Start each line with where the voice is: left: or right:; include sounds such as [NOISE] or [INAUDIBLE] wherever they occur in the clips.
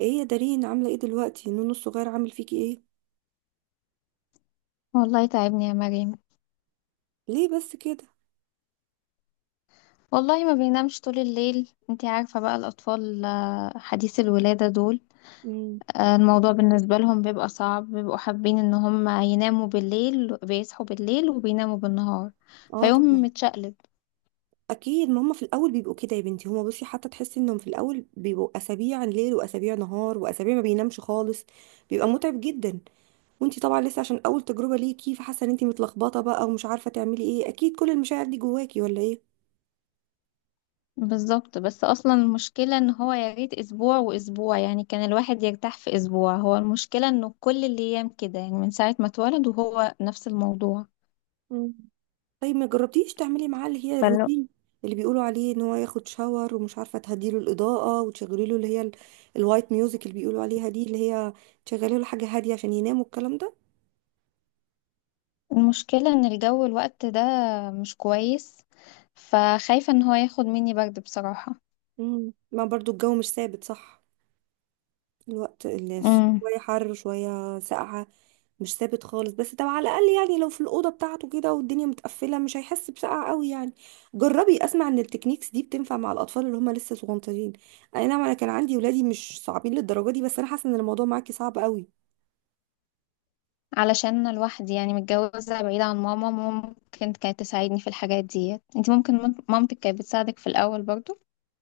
right: ايه يا دارين، عامله ايه دلوقتي؟ نونو الصغير عامل فيكي ايه؟
left: والله تعبني يا مريم.
right: ليه بس كده؟
left: والله ما بينامش طول الليل. انتي عارفة بقى الأطفال، حديث الولادة دول.
right: امم
left: الموضوع بالنسبة لهم بيبقى صعب، بيبقوا حابين ان هم يناموا بالليل، بيصحوا بالليل وبيناموا بالنهار،
right: اه،
left: فيوم
right: طبعا.
left: متشقلب.
right: اكيد ما هما في الاول بيبقوا كده يا بنتي. هما بصي، حتى تحسي انهم في الاول بيبقوا اسابيع ليل واسابيع نهار واسابيع ما بينامش خالص، بيبقى متعب جدا. وانتي طبعا لسه، عشان اول تجربه ليكي، فحاسه ان انتي متلخبطه بقى ومش عارفه تعملي ايه، اكيد كل المشاعر دي جواكي ولا
left: بالظبط. بس اصلا المشكلة ان هو يا ريت اسبوع واسبوع، يعني كان الواحد يرتاح في اسبوع، هو المشكلة انه كل الايام كده، يعني من ساعة ما اتولد وهو نفس الموضوع.
right: ايه؟ طيب ما جربتيش تعملي معاه اللي هي الروتين اللي بيقولوا عليه، ان هو ياخد شاور، ومش عارفه تهديله الاضاءه وتشغلي له اللي هي الوايت ميوزك اللي بيقولوا عليها دي، اللي هي تشغلي له حاجه هاديه عشان ينام والكلام ده.
left: المشكلة ان الجو الوقت ده مش كويس، فخايفة ان هو ياخد مني برد بصراحة.
right: ما برضو الجو مش ثابت، صح؟ الوقت الناس
left: امم.
right: شويه حر وشويه ساقعه، مش ثابت خالص. بس طب على الاقل يعني، لو في الاوضه بتاعته كده والدنيا متقفله، مش هيحس بسقعه قوي يعني. جربي، اسمع ان التكنيكس دي بتنفع مع الاطفال اللي هم لسه صغنطين. اي نعم، انا كان عندي ولادي مش صعبين للدرجه دي، بس انا حاسه ان الموضوع معاكي صعب قوي.
left: علشان انا لوحدي يعني، متجوزة بعيدة عن ماما، ممكن كانت تساعدني في الحاجات ديت. انتي ممكن مامتك كانت بتساعدك في الاول برضو؟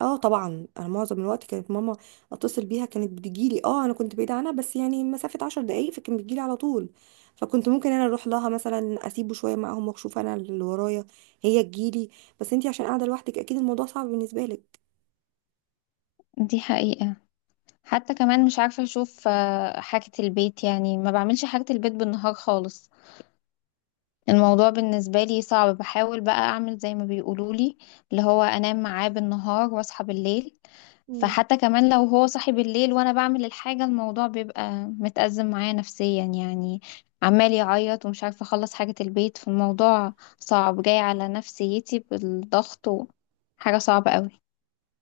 right: اه طبعا، انا معظم الوقت كانت ماما اتصل بيها كانت بتجيلي. اه انا كنت بعيده عنها بس يعني مسافه عشر دقايق، فكان بتجيلي على طول. فكنت ممكن انا اروح لها مثلا، اسيبه شويه معاهم واشوف انا اللي ورايا، هي تجيلي. بس انتي عشان قاعده لوحدك، اكيد الموضوع صعب بالنسبه
left: دي حقيقة. حتى كمان مش عارفة اشوف حاجة البيت، يعني ما بعملش حاجة البيت بالنهار خالص. الموضوع بالنسبة لي صعب. بحاول بقى اعمل زي ما بيقولولي، اللي هو انام معاه بالنهار واصحى بالليل.
right: لك.
left: فحتى كمان لو هو صاحي بالليل وانا بعمل الحاجة، الموضوع بيبقى متأزم معايا نفسيا، يعني عمال يعيط ومش عارفة اخلص حاجة البيت، فالموضوع صعب جاي على نفسيتي بالضغط حاجة صعبة قوي.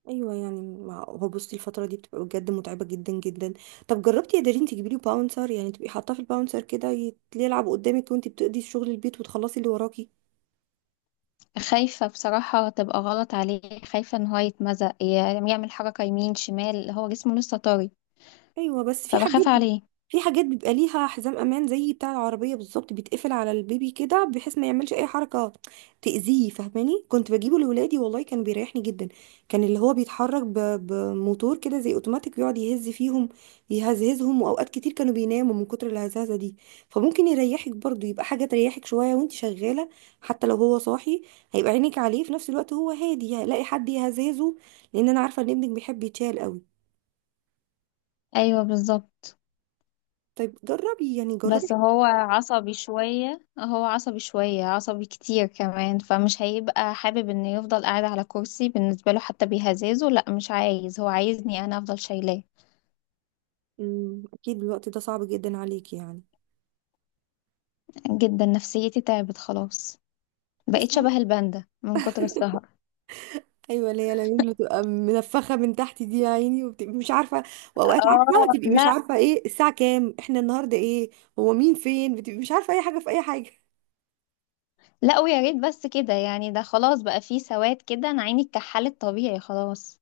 right: ايوه، يعني ما هو بصي الفتره دي بتبقى بجد متعبه جدا جدا. طب جربتي يا دارين تجيبي لي باونسر؟ يعني تبقي حاطاه في الباونسر كده يلعب قدامك وانت بتقضي شغل البيت وتخلصي اللي وراكي.
left: خايفة بصراحة تبقى غلط عليه، خايفة ان هو يتمزق، يعمل حركة يمين شمال، هو جسمه لسه طري،
right: ايوه بس في حاجات
left: فبخاف عليه.
right: في حاجات بيبقى ليها حزام امان زي بتاع العربيه بالظبط، بيتقفل على البيبي كده بحيث ما يعملش اي حركه تاذيه، فاهماني؟ كنت بجيبه لاولادي والله كان بيريحني جدا. كان اللي هو بيتحرك بموتور كده زي اوتوماتيك، بيقعد يهز فيهم، يهزهزهم، واوقات كتير كانوا بيناموا من كتر الهزازه دي. فممكن يريحك برضو، يبقى حاجه تريحك شويه وانت شغاله، حتى لو هو صاحي هيبقى عينك عليه في نفس الوقت. هو هادي هلاقي حد يهزهزه، لان انا عارفه ان ابنك بيحب يتشال قوي.
left: ايوه بالظبط.
right: طيب جربي يعني،
left: بس
right: جربي.
left: هو عصبي شوية، هو عصبي كتير كمان، فمش هيبقى حابب انه يفضل قاعد على كرسي. بالنسبة له حتى بيهزازه لا مش عايز، هو عايزني انا افضل شايلاه.
right: اكيد الوقت ده صعب جدا عليك يعني.
left: جدا، نفسيتي تعبت خلاص،
right: بس
left: بقيت شبه الباندا من كتر السهر.
right: ايوه، اللي هي العيون اللي تبقى منفخه من تحت دي يا عيني، وبتبقي مش عارفه، واوقات عارفه
left: اه
right: تبقي مش
left: لا.
right: عارفه ايه الساعه كام، احنا النهارده ايه، هو مين، فين، بتبقي مش عارفه اي حاجه في اي حاجه.
left: لا ويا ريت بس كده يعني، ده خلاص بقى فيه سواد كده، انا عيني اتكحلت طبيعي خلاص.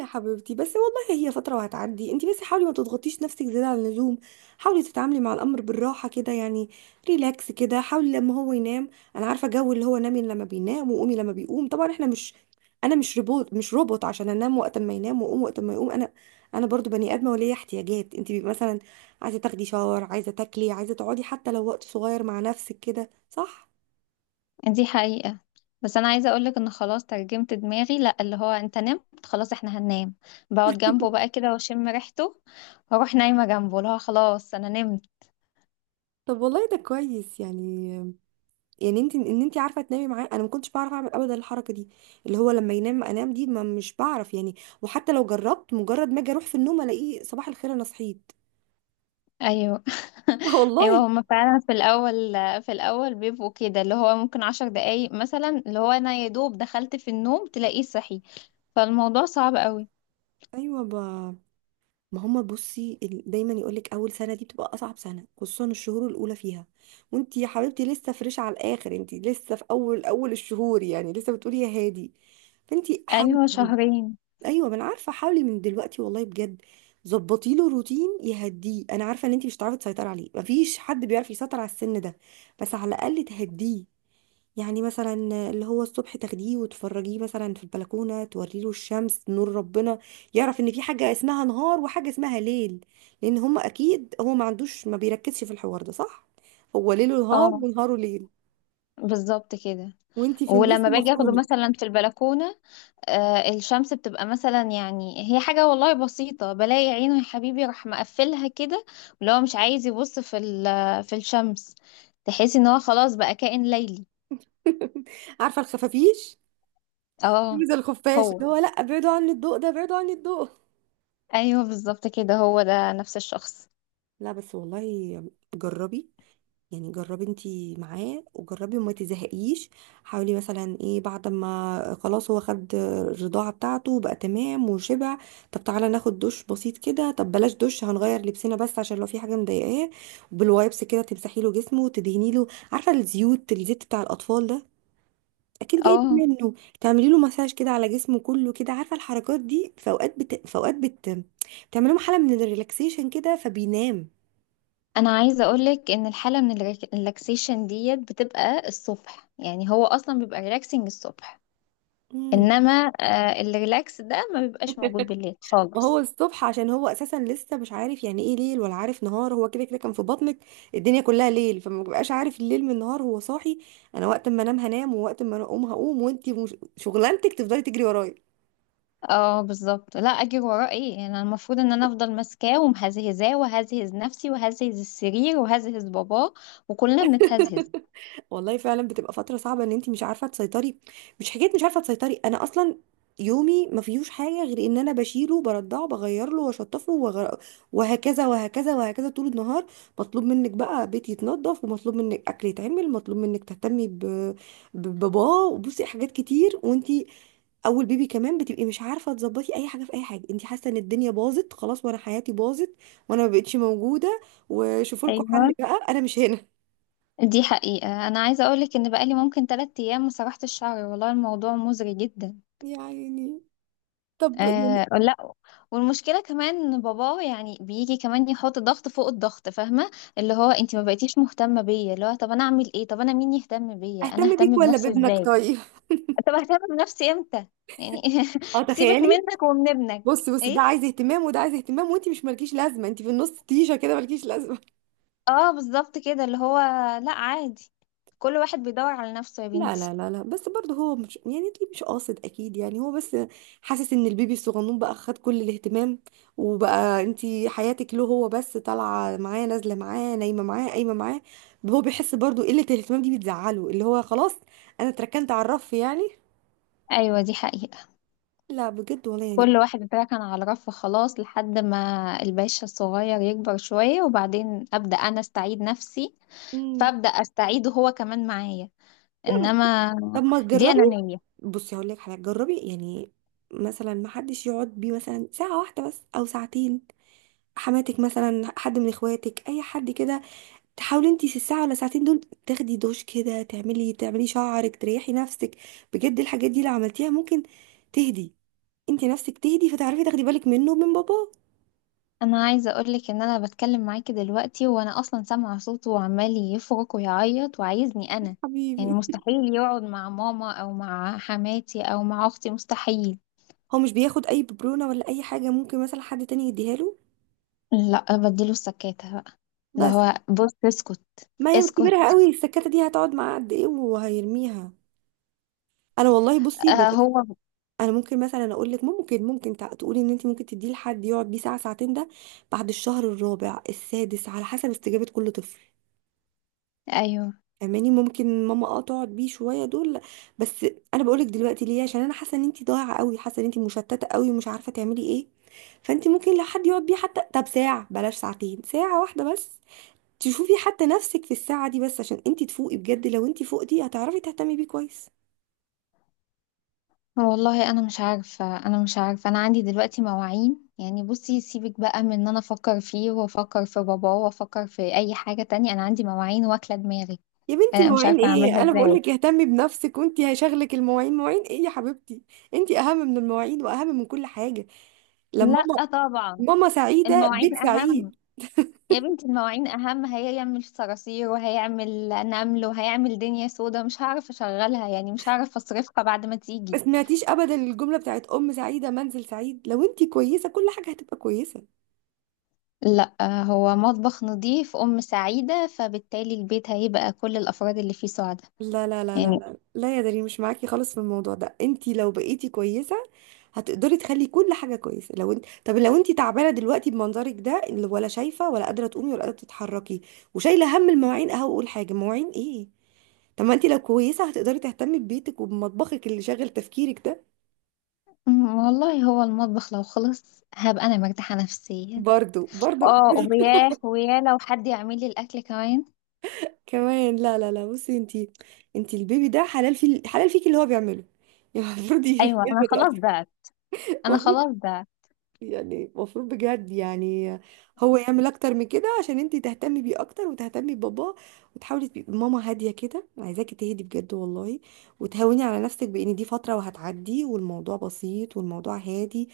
right: يا حبيبتي بس والله هي فترة وهتعدي، انتي بس حاولي ما تضغطيش نفسك زيادة عن اللزوم، حاولي تتعاملي مع الأمر بالراحة كده يعني، ريلاكس كده. حاولي لما هو ينام، أنا عارفة جو اللي هو نامي لما بينام وقومي لما بيقوم، طبعا احنا مش أنا مش روبوت، مش روبوت عشان أنام وقت ما ينام وأقوم وقت ما يقوم. أنا برضو بني آدمة وليا احتياجات. انتي بيبقى مثلا عايزة تاخدي شاور، عايزة تاكلي، عايزة تقعدي حتى لو وقت صغير مع نفسك كده، صح؟
left: دي حقيقة. بس أنا عايزة أقولك إن خلاص ترجمت دماغي، لأ اللي هو أنت نمت خلاص إحنا هننام. بقعد جنبه
right: [LAUGHS]
left: بقى كده وأشم ريحته وأروح نايمة جنبه، اللي هو خلاص أنا نمت.
right: طب والله ده كويس يعني. يعني انت، ان انت عارفه تنامي معاه، انا ما كنتش بعرف اعمل ابدا الحركه دي، اللي هو لما ينام انام دي، ما مش بعرف يعني. وحتى لو جربت، مجرد ما اجي اروح في النوم الاقيه صباح الخير انا صحيت.
left: أيوه. [LAUGHS]
right: [LAUGHS] والله.
left: أيوه هما فعلا في الأول، في الأول بيبقوا كده، اللي هو ممكن عشر دقايق مثلا، اللي هو أنا يا دوب دخلت في النوم تلاقيه صحي، فالموضوع صعب قوي.
right: ايوه ما هما بصي دايما يقولك اول سنه دي بتبقى اصعب سنه، خصوصا الشهور الاولى فيها. وانت يا حبيبتي لسه فريش على الاخر، انت لسه في اول اول الشهور يعني، لسه بتقولي يا هادي. فانت حاولي.
left: أيوه شهرين.
right: ايوه، ما انا عارفه، حاولي من دلوقتي والله بجد. ظبطي له روتين يهديه. انا عارفه ان انت مش هتعرفي تسيطري عليه، مفيش حد بيعرف يسيطر على السن ده، بس على الاقل تهديه. يعني مثلا، اللي هو الصبح تاخديه وتفرجيه مثلا في البلكونه، توري له الشمس نور ربنا، يعرف ان في حاجه اسمها نهار وحاجه اسمها ليل. لان هم اكيد، هو ما عندوش، ما بيركزش في الحوار ده، صح؟ هو ليله نهار
left: اه
right: ونهاره ليل،
left: بالظبط كده.
right: وانت في النص
left: ولما باجي اخده
right: مفرومه.
left: مثلا في البلكونة، الشمس بتبقى مثلا، يعني هي حاجة والله بسيطة، بلاقي عينه يا حبيبي راح مقفلها كده، اللي هو مش عايز يبص في الشمس، تحس ان هو خلاص بقى كائن ليلي.
right: [LAUGHS] عارفه الخفافيش؟
left: اه
right: عايزه الخفاش، اللي
left: هو.
right: هو لا ابعدوا عني الضوء ده، ابعدوا عني الضوء.
left: ايوه بالظبط كده، هو ده نفس الشخص.
right: لا بس والله، جربي يعني، جربي انتي معاه، وجربي وما تزهقيش. حاولي مثلا ايه، بعد ما خلاص هو خد الرضاعة بتاعته وبقى تمام وشبع، طب تعالى ناخد دش بسيط كده، طب بلاش دش هنغير لبسنا بس، عشان لو في حاجة مضايقاه. بالوايبس كده تمسحي له جسمه وتدهني له، عارفة الزيوت، الزيت بتاع الأطفال ده، اكيد جايبه
left: اه.
right: منه، تعملي له مساج كده على جسمه كله كده. عارفه الحركات دي، بتعمل له حاله من الريلاكسيشن كده فبينام.
left: انا عايزة اقولك ان الحالة من الريلاكسيشن ديت بتبقى الصبح، يعني هو اصلا بيبقى ريلاكسنج الصبح.
right: امم
left: انما الريلاكس ده ما بيبقاش موجود بالليل
right: وهو
left: خالص.
right: الصبح عشان هو اساسا لسه مش عارف يعني ايه ليل ولا عارف نهار، هو كده كده كان في بطنك الدنيا كلها ليل، فما بيبقاش عارف الليل من النهار. هو صاحي، انا وقت ما انام هنام ووقت ما اقوم هقوم، وانتي مش... شغلانتك تفضلي تجري ورايا.
left: اه بالظبط. لا اجري وراه ايه يعني، أنا المفروض ان انا افضل ماسكاه ومهزهزاه، وهزهز نفسي وهزهز السرير وهزهز باباه، وكلنا بنتهزهز.
right: والله فعلا بتبقى فترة صعبة، ان انت مش عارفة تسيطري. مش حكاية مش عارفة تسيطري، انا اصلا يومي ما فيهوش حاجة غير ان انا بشيله، برضعه، بغير له، واشطفه، وهكذا وهكذا وهكذا طول النهار. مطلوب منك بقى بيت يتنضف، ومطلوب منك اكل يتعمل، مطلوب منك تهتمي بباباه، وبصي حاجات كتير. وانت اول بيبي كمان، بتبقي مش عارفة تظبطي اي حاجة في اي حاجة. انت حاسة ان الدنيا باظت خلاص، وانا حياتي باظت، وانا ما بقتش موجودة، وشوفوا لكم
left: ايوه
right: حل بقى انا مش هنا.
left: دي حقيقة. انا عايزة اقولك ان بقالي ممكن تلات ايام ما سرحت الشعر، والله الموضوع مزري جدا.
right: يا عيني. طب
left: آه لا. والمشكلة كمان ان باباه يعني بيجي كمان يحط ضغط فوق الضغط، فاهمة؟ اللي هو انت ما بقيتيش مهتمة بيا، اللي هو طب انا اعمل ايه، طب انا مين يهتم بيا، انا
right: اهتم بيك
left: اهتم
right: ولا
left: بنفسي
right: بابنك
left: ازاي،
right: طيب؟
left: طب اهتم بنفسي امتى يعني.
right: اه
left: [LAUGHS] سيبك
right: تخيلي.
left: منك ومن ابنك.
right: بص بص،
left: ايه.
right: ده عايز اهتمام وده عايز اهتمام، وانت مش مالكيش لازمه، انت في النص تيشه كده مالكيش لازمه. [LAUGHS]
left: اه بالظبط كده اللي هو، لا عادي، كل واحد بيدور على نفسه يا
right: لا
left: بنتي.
right: لا لا لا، بس برضه هو مش، يعني انت مش قاصد اكيد يعني، هو بس حاسس ان البيبي الصغنون بقى خد كل الاهتمام، وبقى انت حياتك له هو بس، طالعه معاه نازله معاه، نايمه معاه قايمه معاه. هو بيحس برضه قله الاهتمام دي بتزعله، اللي هو خلاص انا اتركنت على الرف يعني.
left: ايوه دي حقيقة،
right: لا بجد، ولا يعني.
left: كل واحد اتركن على رف خلاص، لحد ما الباشا الصغير يكبر شوية، وبعدين ابدأ انا استعيد نفسي،
right: مم.
left: فابدأ استعيده هو كمان معايا.
right: لا بس،
left: انما
right: طب ما
left: دي
right: تجربي.
left: انانية.
right: بصي هقول لك حاجه، جربي يعني. مثلا ما حدش يقعد بيه مثلا ساعه واحده بس او ساعتين، حماتك مثلا، حد من اخواتك، اي حد كده. تحاولي انت في الساعه ولا ساعتين دول تاخدي دوش كده، تعملي شعرك، تريحي نفسك. بجد الحاجات دي لو عملتيها ممكن تهدي، انت نفسك تهدي، فتعرفي تاخدي بالك منه ومن بابا
left: انا عايزه اقولك ان انا بتكلم معاكي دلوقتي، وانا اصلا سامعه صوته وعمال يفرك ويعيط وعايزني انا. يعني
right: حبيبي.
left: مستحيل يقعد مع ماما او مع حماتي او مع اختي، مستحيل.
right: هو مش بياخد اي ببرونه ولا اي حاجه، ممكن مثلا حد تاني يديها له؟
left: لا بديله السكاتة بقى، اللي
right: بس
left: هو بص اسكت،
right: ما هي
left: اسكت.
right: كبيرها قوي، السكته دي هتقعد معاه قد ايه وهيرميها. انا والله بصي،
left: آه هو.
right: انا ممكن مثلا اقول لك، ممكن تقولي ان انت ممكن تديه لحد يقعد بيه ساعه ساعتين ده بعد الشهر الرابع السادس، على حسب استجابه كل طفل.
left: ايوه.
right: اماني ممكن، ماما تقعد بيه شويه دول بس. انا بقولك دلوقتي ليه، عشان انا حاسه ان انت ضايعه قوي، حاسه ان انت مشتته قوي ومش عارفه تعملي ايه. فانت ممكن لو حد يقعد بيه حتى طب ساعه، بلاش ساعتين، ساعه واحده بس، تشوفي حتى نفسك في الساعه دي بس، عشان انت تفوقي بجد. لو انت فوقتي، هتعرفي تهتمي بيه كويس.
left: والله انا مش عارفه انا عندي دلوقتي مواعين، يعني بصي سيبك بقى من ان انا افكر فيه وافكر في باباه وافكر في اي حاجه تانية، انا عندي مواعين واكله دماغي.
right: يا بنتي
left: انا مش
right: مواعين
left: عارفه اعملها
right: ايه؟ انا بقول
left: ازاي.
right: لك اهتمي بنفسك وانتي هيشغلك المواعين؟ مواعين ايه يا حبيبتي؟ انتي اهم من المواعين واهم من كل حاجه. لما ماما
left: لا طبعا،
right: ماما سعيده بيت
left: المواعين أهم.
right: سعيد.
left: يا بنتي المواعين أهم، هيعمل صراصير وهيعمل نمل وهيعمل دنيا سودا، مش هعرف أشغلها يعني، مش هعرف أصرفها بعد ما
right: ما
left: تيجي.
right: سمعتيش ابدا الجمله بتاعت ام سعيده منزل سعيد؟ لو انتي كويسه كل حاجه هتبقى كويسه.
left: لا، هو مطبخ نظيف أم سعيدة، فبالتالي البيت هيبقى كل الأفراد اللي فيه سعداء
right: لا لا لا لا
left: يعني.
right: لا لا يا دارين، مش معاكي خالص في الموضوع ده. انت لو بقيتي كويسه هتقدري تخلي كل حاجه كويسه. لو انت طب لو انت تعبانه دلوقتي بمنظرك ده، اللي ولا شايفه ولا قادره تقومي ولا قادره تتحركي، وشايله هم المواعين، اهو اقول حاجه مواعين ايه؟ طب ما انت لو كويسه هتقدري تهتمي ببيتك وبمطبخك اللي شاغل تفكيرك ده.
left: والله هو المطبخ لو خلص هبقى أنا مرتاحة نفسيا.
right: برضو، برضو.
left: اه وياه وياه لو حد يعمل لي الأكل كمان.
right: [LAUGHS] كمان، لا لا لا، بصي انت البيبي ده حلال في حلال فيكي، اللي هو بيعمله، [LAUGHS] يعني المفروض
left: أيوة أنا
right: ياخد
left: خلاص بعت أنا
right: وقت.
left: خلاص
right: [LAUGHS]
left: بعت
right: يعني المفروض بجد يعني، هو يعمل اكتر من كده عشان انتي تهتمي بيه اكتر وتهتمي بباباه، وتحاولي تبقي ماما هاديه كده. أنا عايزاكي تهدي بجد والله، وتهوني على نفسك بان دي فتره وهتعدي، والموضوع بسيط والموضوع هادي.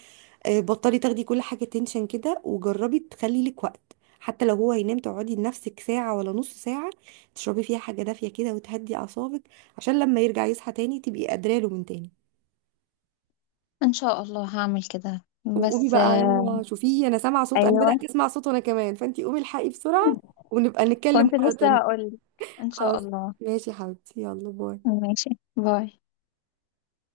right: بطلي تاخدي كل حاجه تنشن كده، وجربي تخلي لك وقت. حتى لو هو هينام، تقعدي لنفسك ساعه ولا نص ساعه، تشربي فيها حاجه دافيه كده وتهدي اعصابك، عشان لما يرجع يصحى تاني تبقي قادره له من تاني.
left: إن شاء الله هعمل كده
right: وقومي
left: بس.
right: بقى، يلا شوفيه، انا سامعه صوت، انا
left: أيوة
right: بدات اسمع صوت وانا كمان، فانتي قومي الحقي بسرعه، ونبقى نتكلم
left: كنت
right: مره
left: لسه
right: تانية.
left: هقول، ان شاء
right: خلاص،
left: الله.
right: ماشي يا حبيبتي، يلا باي.
left: ماشي. باي.